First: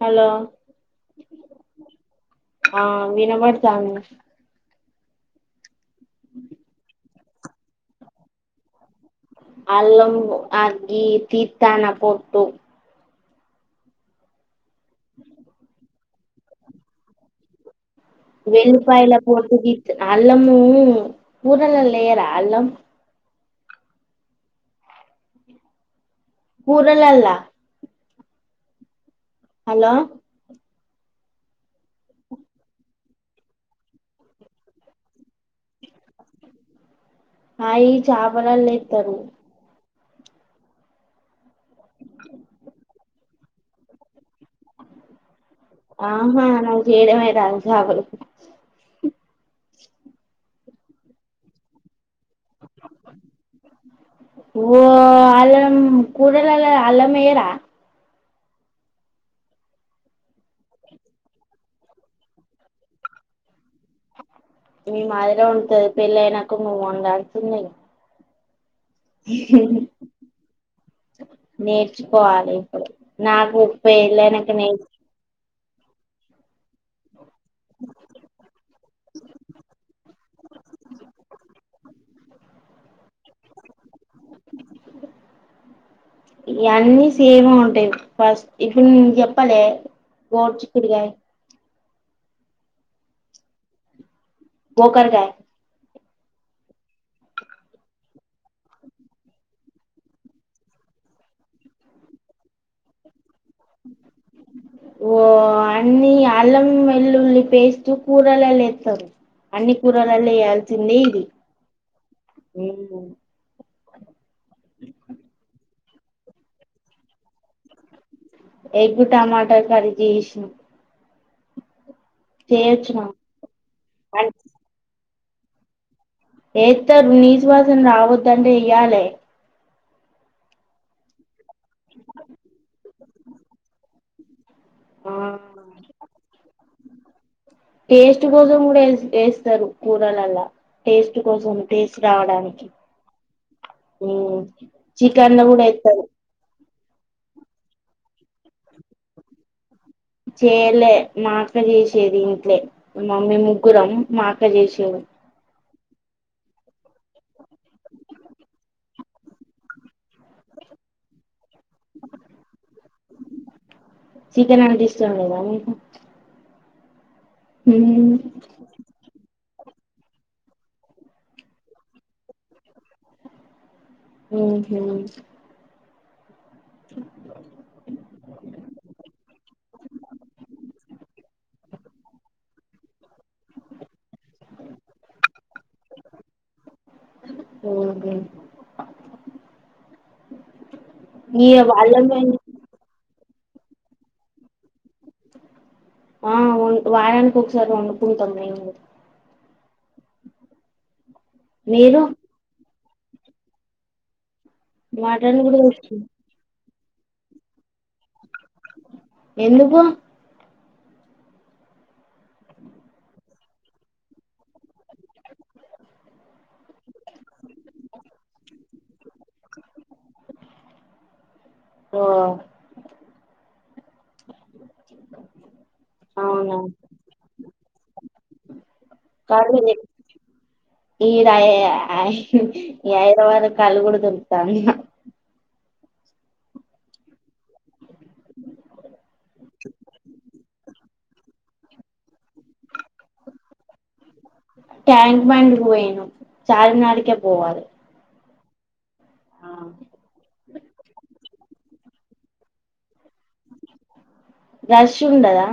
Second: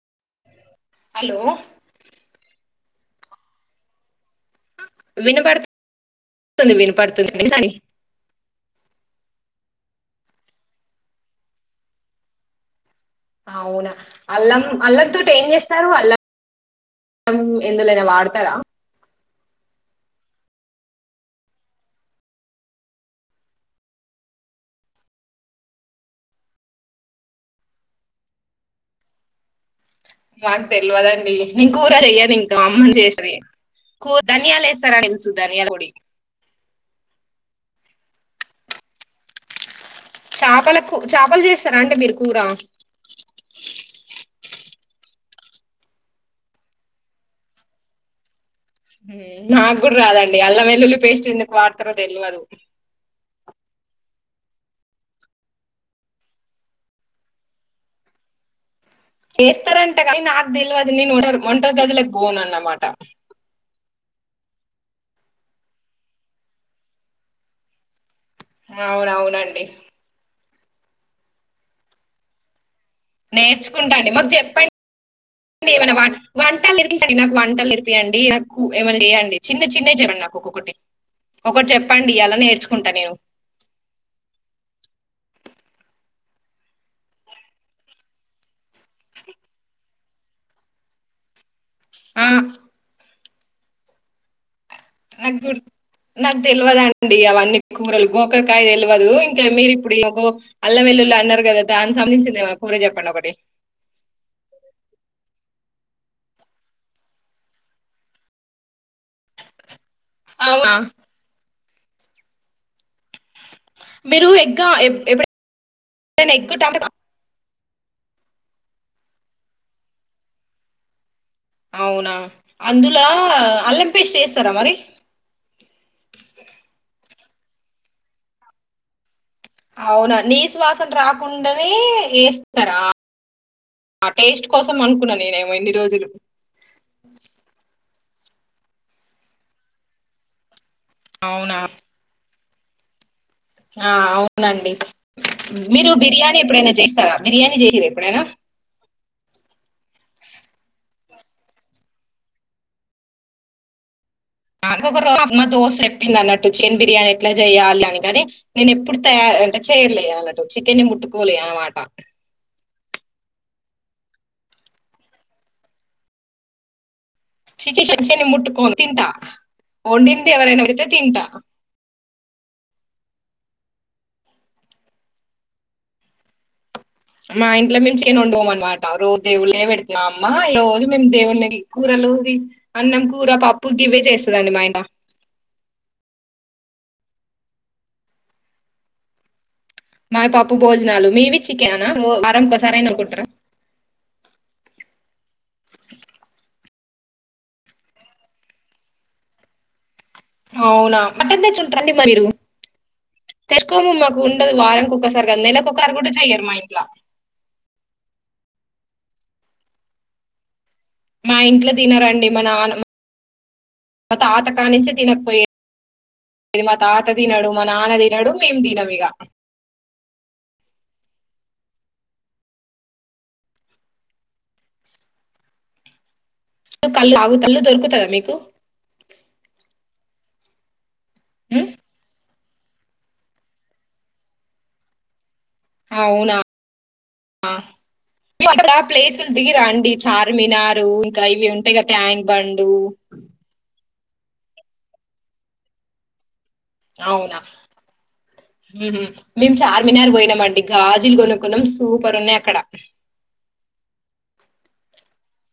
hello hello ఆ వినపడుతాంది వినపడుతు తుంది వినపడుతుంది వినండి అల్లం ఆగి తీతాన పోట్టు అవునా అల్లాం అల్లం తోటి ఏం చేస్తారు అల్ల వాడతారా వెల్లుపాయల పొట్టు తీస్తా అల్లము కూరలల లేయ రా అల్లం కూరల్లల హలో నాకు తెల్వదండి నేను కూర చెయ్యను ఇంకా అమ్మనే చేస్తది కూ ధన్యాలు ఏస్తారా సు ధనియాల పొడి అయి చాపలలు ఏస్తారు చేపలకు చేపలు చేస్తారాండి మీరు కూర ఆహా నాకు చేయడేమే రాదు చాపల కూర నాకు కూడా రాదండి అల్లం వెల్లుల్లి పేస్ట్ ఎందుకు వాడతారో తెల్వదు ఓ అల్లం కూరలల అల్లం వేయరా చేస్తారా అంట కానీ నాకు తెల్వద్ నేను వంట గది లో కి బోన్ అన్నమాట మీ మాదిర వండుతది పెళ్ళి అయినాక నువ్ వండాల్సిందే అవునవునండి నేర్చుకోవాలి ఇప్పుడు నాకు నేర్చుకుంటా ఉప్పే అండి మాకు పెళ్లయినాక చెప్పండి నే ఏమైనా వన్ వంట నాకు వంటలు నేర్పియండి నాకు ఏమన్నా చేయండి చిన్న చిన్న చెప్పండి నాకు ఒక్కొక్కటి ఒకటి చెప్పండి ఇయాలని నేర్చుకుంటా నేను ఇవన్నీ సేవ ఉంటాయి ఫస్ట్ ఇప్పుడు నేను చెప్పాలి గోడు చిక్కుడికాయ ఆ వోకగా నాకు గుర్- నాకు తెలియదుండి అవన్నీ కూరలు గోకరకాయ తెలియదు ఇంకా మీరు ఇప్పుడు అల్ల వెల్లుు అన్నారు కదా దాని సంబధించింది ఏమనా కూర చెప్పండి ఒకటి ఓ అన్ని అల్లం వెల్లుల్లి పేస్తూ కూరలు లే అన్ని కూరలలో అవునా వేయాల్సిందే ఇది మ్ మీరు ఎగా ఎప్పు ఎగ్ టమాటర్ క్రీ చే ఇసిను అవునా అందులో అల్లంపేస్ చేస్తారా మరి ఏతరు ఉనీస్ విశ్వాసం రావద్ అంటే అయ్యాలే అవునా నీస్వాసన రాకుండానే వేస్తారా టేస్ట్ కోసం ఆ అనుకున్నా నేనే ఏమైన్ని రోజులు అ టేస్ట్ కోసం కూడాే వేస్తారు కూరలలా టేస్ట్ కోసం అవునా టేస్ట్ రావడానికి ఆ అవునండి చికెన్ లో కూడా మీరు ఏత్తరు బిర్యానీ ఎప్పుడైనా చేస్త బిర్యానీ చేయద ఎప్పుడేనా చేయలే మాక్క చేసేది ఇంట్లే మమ్మీ ముగ్గురం మా అక్క అ చేసేది ఒక మా దోస చెప్పింది అన్నట్టు చికన్ బిర్యానీ ఎట్లా చెయాలి అనిగాని నేను ఎప్పుడు తయ అంటే చెయలేదు అన్నటు చికె ని ముట్టుకోలే అన్నమాట [inaudible] చికెన్ అపిస్తుండదా శకిషచ్చని ముట్టుకో తింటా వండిందే ఎవరేనాతే తింటా హ హ మా ఇంట్లో మేము చేయను ఉండం అనమాట రోజు దేవుళ్ళే పెడుతు అమ్మా ఈ రోజు మేము దేవుని కూరలోవి అన్నం కూర పప్పు గ ఇవే చేస్తదండి మాయన పోగ మాయ పాప్పు భోజనాలు మీవిచ్చికానా ఓ వాళ్ళమే వారంకోసర అనాకుంటరా ఆ వారానికి ఒకసారి ఉండుప్పుడు తొంభై మూడు అవునా అట్ట తెచ్చు ఉంటారండి మీరు తెర్కొము మకు గుం వారంనికి కుక్కసారిగా మటన్ అ కూడా నల తెచ్చు ఒక్కసారి కూడా చెయ్యరు మాై ఎందుకు మా ఇంట్లో తినరండి మా నాన్న మా తాత కాడ్ నుంచే తినకపోయేది మా తాత తినడు మా నాన్న తినడు మేము తినం ఇక ఓ అవునా కల్లు అగు కల్లు దొరుకుతయా మీకు కల్లు [unintelligible] ఈ ఉమ్ రాయయే అయ్ ఈ ఐదు వరకు కల్లు కూడా దొరుకుతై అన్నా అవునా [inaudible] ప్లేస్లు దిగిరాండి చార్మినార్ ఇంకా ఇవి ఉంటాయి కదా ట్యాంక్ బండు ట్యాంక్ మండ్కు పోయ్నామ్ చార్మినార్కే పోవాలి హ్మ్ హు మేము చార్మినార్ పోయినామండి గాజులు కొనుక్ కొన్నాం సూపరున్నాయి అక్కడ రష్ ఉండదా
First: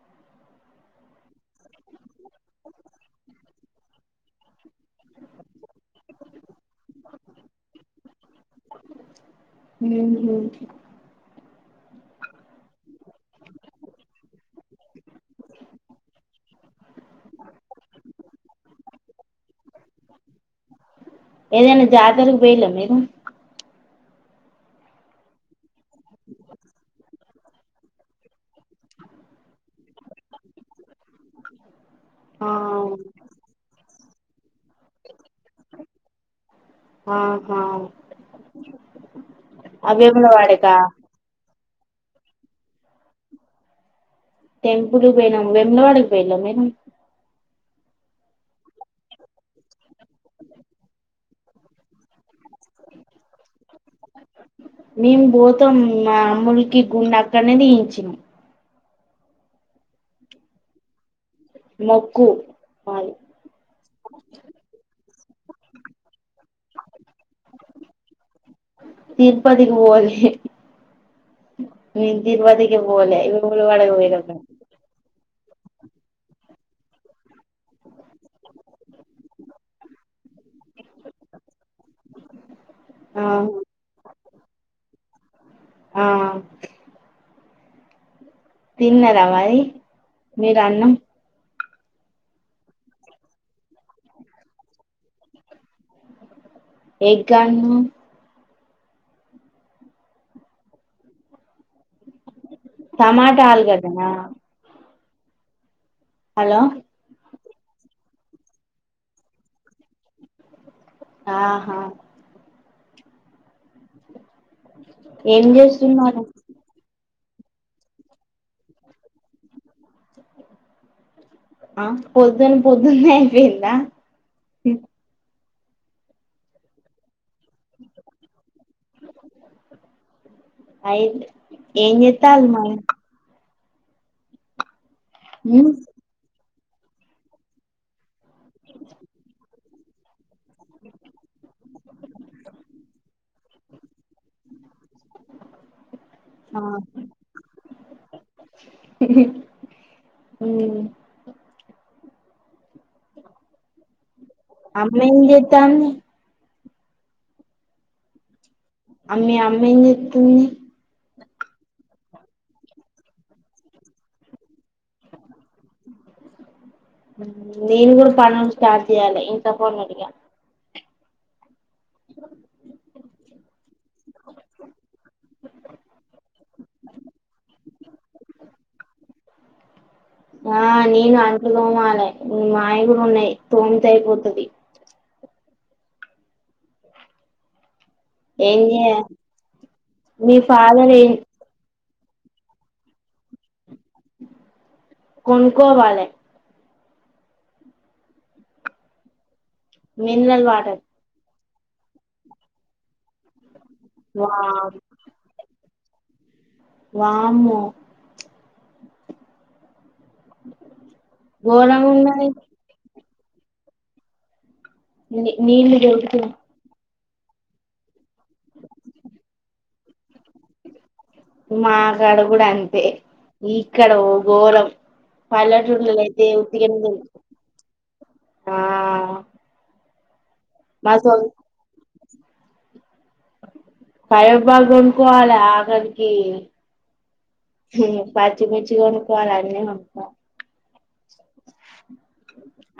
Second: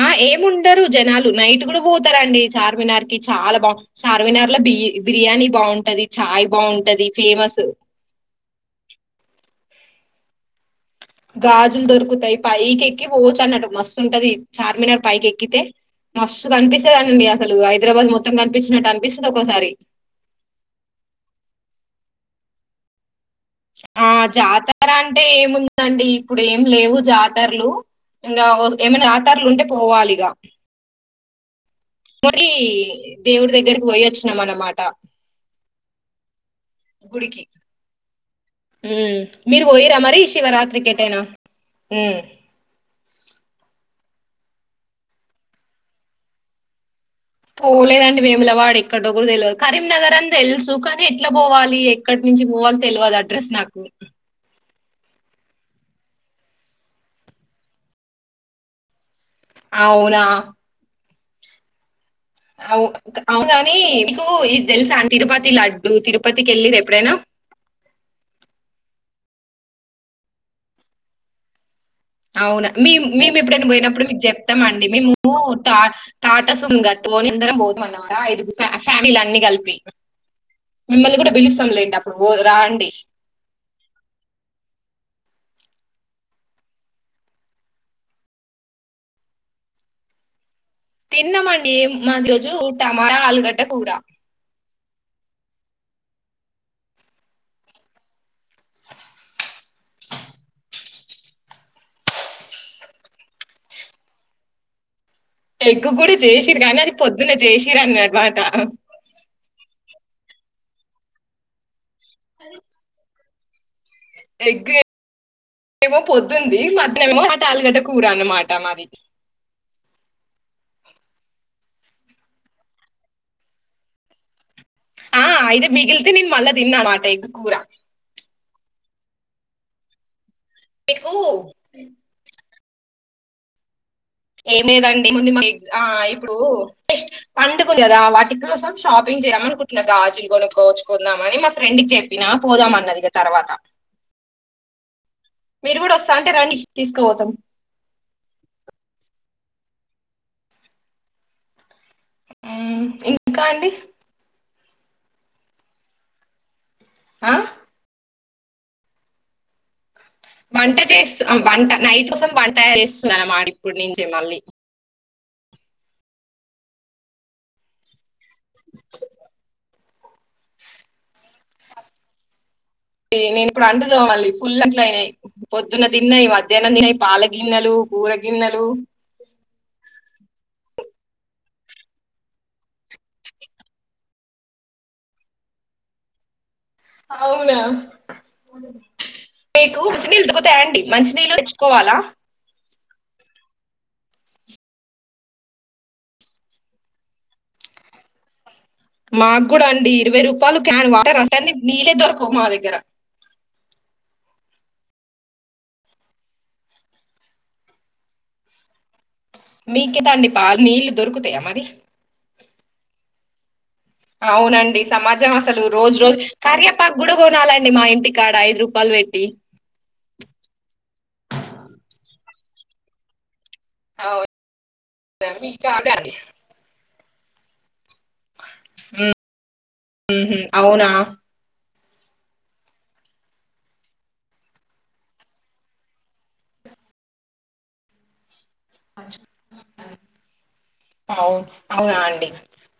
ఆ ఏమి ఉండరు జనాలు నైట్ కూడా పోతారండి చార్మినార్ కి చాలా బా చార్మినార్ లో బి బిర్యానీ బాగుంటది చాయ్ బాగుంటది ఫేమస్ మ్మ్ గాజులు దొరుకుతాయి పైకి ఎక్కి పోచు అన్నాటు మస్తు ఉంటది చార్మినార్ పైకి ఎక్కితే మస్సు కనిపిస్తుందినండి అసలు హైదరాబాద్ మొత్తం కనిపించినట్టు అనిపిస్తుంది ఒక్కోసారి కు పోయిళ్ల మీరు ఆ జాతర అంటే ఏముందండి ఇప్పుడు ఏం లేవు జాతరలు ఇంకా ఏమైనా జాతరలు ఉంటే పోవాలిగా మరి ఆ దేవుడు దగ్గరకి పోయి అచ్చు న మనమాట గుడికి ఆహా మ్మ్ మీరు ఆ పోయిరా మరి వేములవాడకా శివరాత్రి కేటైనా మ్మ్ టెంపుల్ పోయినాము వెములవాడకి పోయిళం మేము పోలేదండి వేముల వాడు ఎక్కడోకుడ తెలియదు కరీంనగర్ అని తెలుసు కానీ ఎట్లా పోవాలి ఎక్కడి నుంచి పోవాలి తెలియదు అడ్రస్ నాకు మేము భూతం మా అమ్మలకి గుండ అక్కడనే తీయించాం అవునా మొ అవు అవుగాని మీకు ఇది తెలుస అన్ తిరుపతి లడ్డు తిరుపతికి ఎళ్ళిరా ఎప్పుడైనా తిరుపతి కి పోలే మేము అవునా తిరుపతికి మే పోలే మేము ఎప్పుడైనా వేములవాడకి పోయినప్పుడు మీకు పోయినం మేము చెప్తామండి మేము టా టాట సుమో [unintelligible] పోత అన్నమాట ఫ్యామిలీ అన్ని కలిపి మిమ్మల్ని కూడా బిలుస్తా లేండి అప్పుడు పోదు రాండి ఆ ఆ తిన్న రా మరి మీరు అన్నం ఏమ్ మాదిరోజు టమాట ఆలుగడ్డ కూర ఎగ్గన్నావ్ టమాటా ఆలుగడ్డాన ఎగ్ గ్ కూడ చేసిరు గానీ అది పొద్దు జేసిరన్ గడ్బట ఆహా ఎగ్ ఏం ఏమో చేస్తున్నారు పొద్దుంది మ టమాటాలుగడ్డ కూర అనమాట మాది ఆ పొద్దున పొద్దున్నే అయిపోయిందా ఆ ఇది మిగిలితే నేను మళ్ళ తిన్నామాట ఎగ్ కూర మీకు అయింది ఏన్ చేత్తల్ మరి ఏంలేదండ్ ముందిమ ఎగ్ ఉమ్ ఆ ఇప్పుడు జస్ట్ పండుగ కదా వాటి కోసం షాపింగ్ చేయమ అనుకుంటున్నా గాజులు కొనుక్కోచుకుందామని మా ఫ్రెండ్కి చెప్పినా పోదాం అన్నదిక తర్వాత మీరు కూడా వస్ స్థాంటే రండి ఆ తీసుకుపోతాం మ్మ్ మ్మ్ ఇంకా అండి అమ్మేం చేత్తంది ఆ అమ్మీ అమ్మెంచే వంట చేస్ వంట నైట్ తమ్ వంట చేస్తుందన్నమాట ఇప్పుడు నుంచి మళ్ళీ నేను కూడ పనులు స్టార్ట్ చేయాలి ఇంకా ఫోన్ అ నేను ఇప్పుడు అంట్లు ఫుల్ అట్ల అయినాయి పొద్దున్న తిన్నాయి మధ్యాహ్నం తిన్నాయి పాల గిన్నెలు కూర గిన్నెలు ఆ నేను అంట్లు తోమలే మాయగుడు ఉన్నాయి తోమితే అయిపోతది అవునా ఏం చేయ మీకు మంచి నీలు మీ దొకుతాయండి ఫాదర్ మంచి ఏం నీళ్ళు తెచ్చుకోవాలా కొనుకోవాలె మా కూడ అండి ఇరవై రూపాయలు క్యాన్ వాటర్ అస్ టని నీళ్లేే దొరకవు మా దగ్గర వా వామ్మో మీకే దాండి పాలు నీళ్లు దొరుకుతాయా మరి ఘోరంగా ఉన్నది అవునన్ డి సమాజం నీ అసలు నీళ్లు రోజు రోజు దొరుకుతున్ కాని అక్ పగ్గుడు కొనాలండి మా ఇంటికి కాడ ఐదు రూపాయలు పెట్టి మాకాడ కూడా అంతే ఇక్కడ ఓ అవునా ఘోరం మీకా పల్లెటూర్లలో అయితే ఉత్తిగనే దొరుకుత ఆ మ్మ్ హ్మ్ అవునా మా సొం పైరు బాగా కొనుకోవాలి అక్కడికి పై అవును అవునా అండి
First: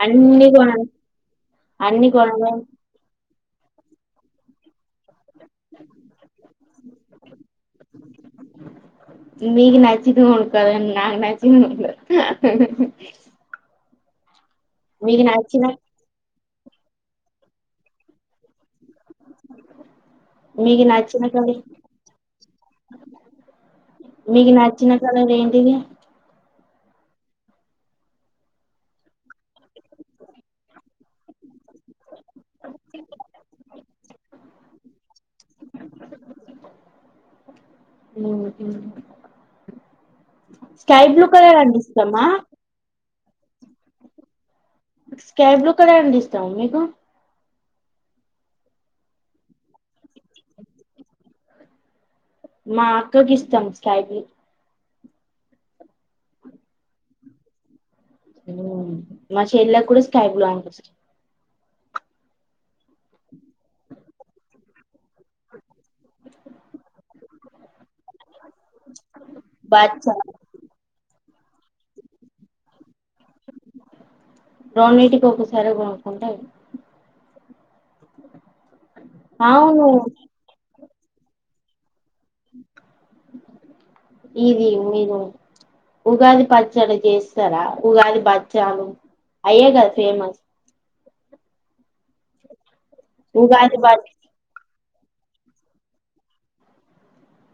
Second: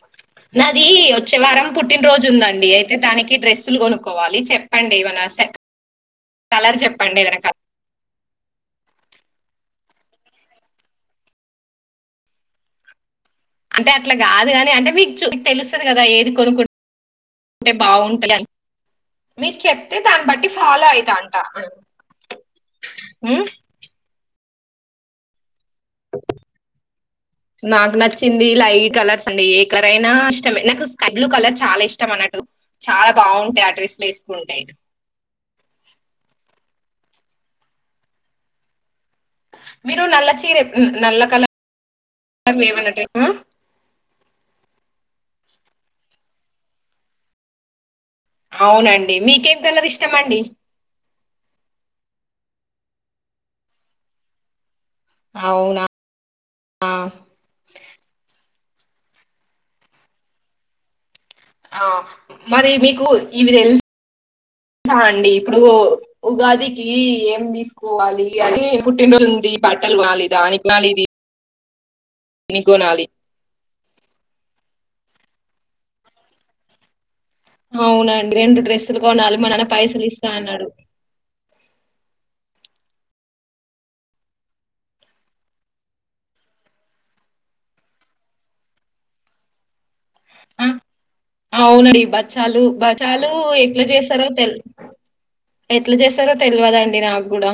అన్ని కొన నాది వచ్చే వారం అన్ని పుట్టినరోజు కొనలే ఉందండి అయితే తానికి ఈ డ్రెస్సులు కొనుకోవాలి చెప్పండి ఏమైనా సేక్ కలర్ చెప్పండి ఏదైనా మీకు నచ్చిది కొనుకోవాలి నాకు నచ్చిది అంటే అట్లా కాదు గానీ అంటే మీకు చూ నచ్చిన తెలుస్తది కదా ఏది కొనుకుంట అంటే బాగుంటాల మీరు చెప్తే దాన్ని బట్టి మీకు ఫాలో ఐతా నచ్చిన అంట కలర్ ఉ మీకి నచ్చిన కలర్ ఏంటిది నాకు నచ్చింది లై కలర్స్ అండి ఏ కలర్ అయినా ఇష్టం నాకు స్కై బ్లూ కలర్ చాలా ఇష్టం అన్నట్టు చాలా బాగుంటాయి ఆ డ్రెస్ లు వేసుకుంటే అహా మీరు నల్ల చీర నల్ల కలర్ అంటే ఇష్టమా ఏమన్నట్మా స్కై బ్లూ కలర్ అంటే ఇష్టమా మీకు అవునండి మీకేం కలర్ ఇష్టం అండి మా అక్కకి ఇష్టం స్కై బ్లూ అవునా ఆ మా చెల్లా కూడా స్కై బ్లూ అంటే ఇష్టం ఆ మరి మీకు ఇవి తెలుస్ హ అండి ఇప్పుడు ఉగాదికి ఏ ఉన్నిస్ కోవాలి అది పుట్టినరోజు ఉంది బట్టలు బాద్షా కోనాలి దానికి నాలి ది నీకు కోనాలి రొండిటికి ఒకసారె కొనుక్కుంటె అయిపోయ అవునండి రెండు డ్రెస్సులు కోనాలి మానాన్న అవును పైసలు ఇస్తా అన్నాడు ఇది మీరు ఉగాది పచ్చడి చేస్తారా ఉగాది బచ్చలు అయ్యే కదా ఫేమస్ ఆవును అయి బచ్చాలు బచ్ చాలు ఉగాది ఎట్లా బ చేస్తారో తెల్ ఎట్ల చేస్తారో తెలువదు అండి నాకు గుడా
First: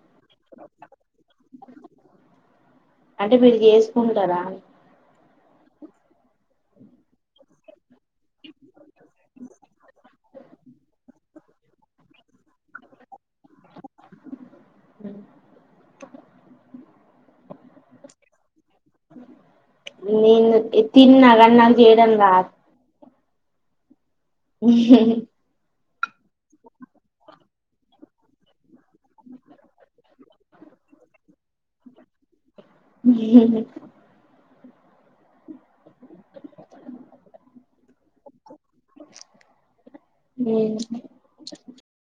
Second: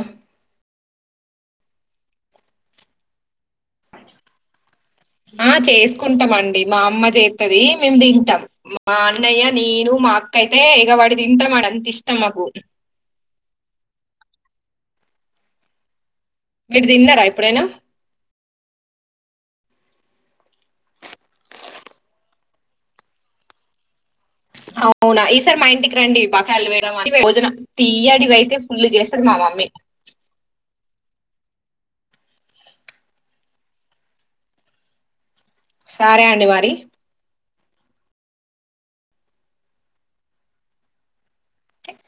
అంటే మీరు చేసుకుంటారా అని ఆ చేసుకుంటామండి మా అమ్మ చేత్తది మేము తింటాం మా అన్నయ్య నేను మా అక్క అయితే ఎగవడి తిన్ తింటాం ఆడ అంత ఇష్టం మాకు మీరు తిన్నారా ఎప్పుడైనా నేను తిన్నా గాని నాకు చేయడం రాదు అవునా ఈసారీ మా ఇంటికి రండి బకాల్ వేడుదాం అన్ని వేడుతాం భోజనా తీయ్యడివి అయితే ఫుల్ చేస్తది మా మమ్మీ రాదు సారే అండి మరి ఉమ్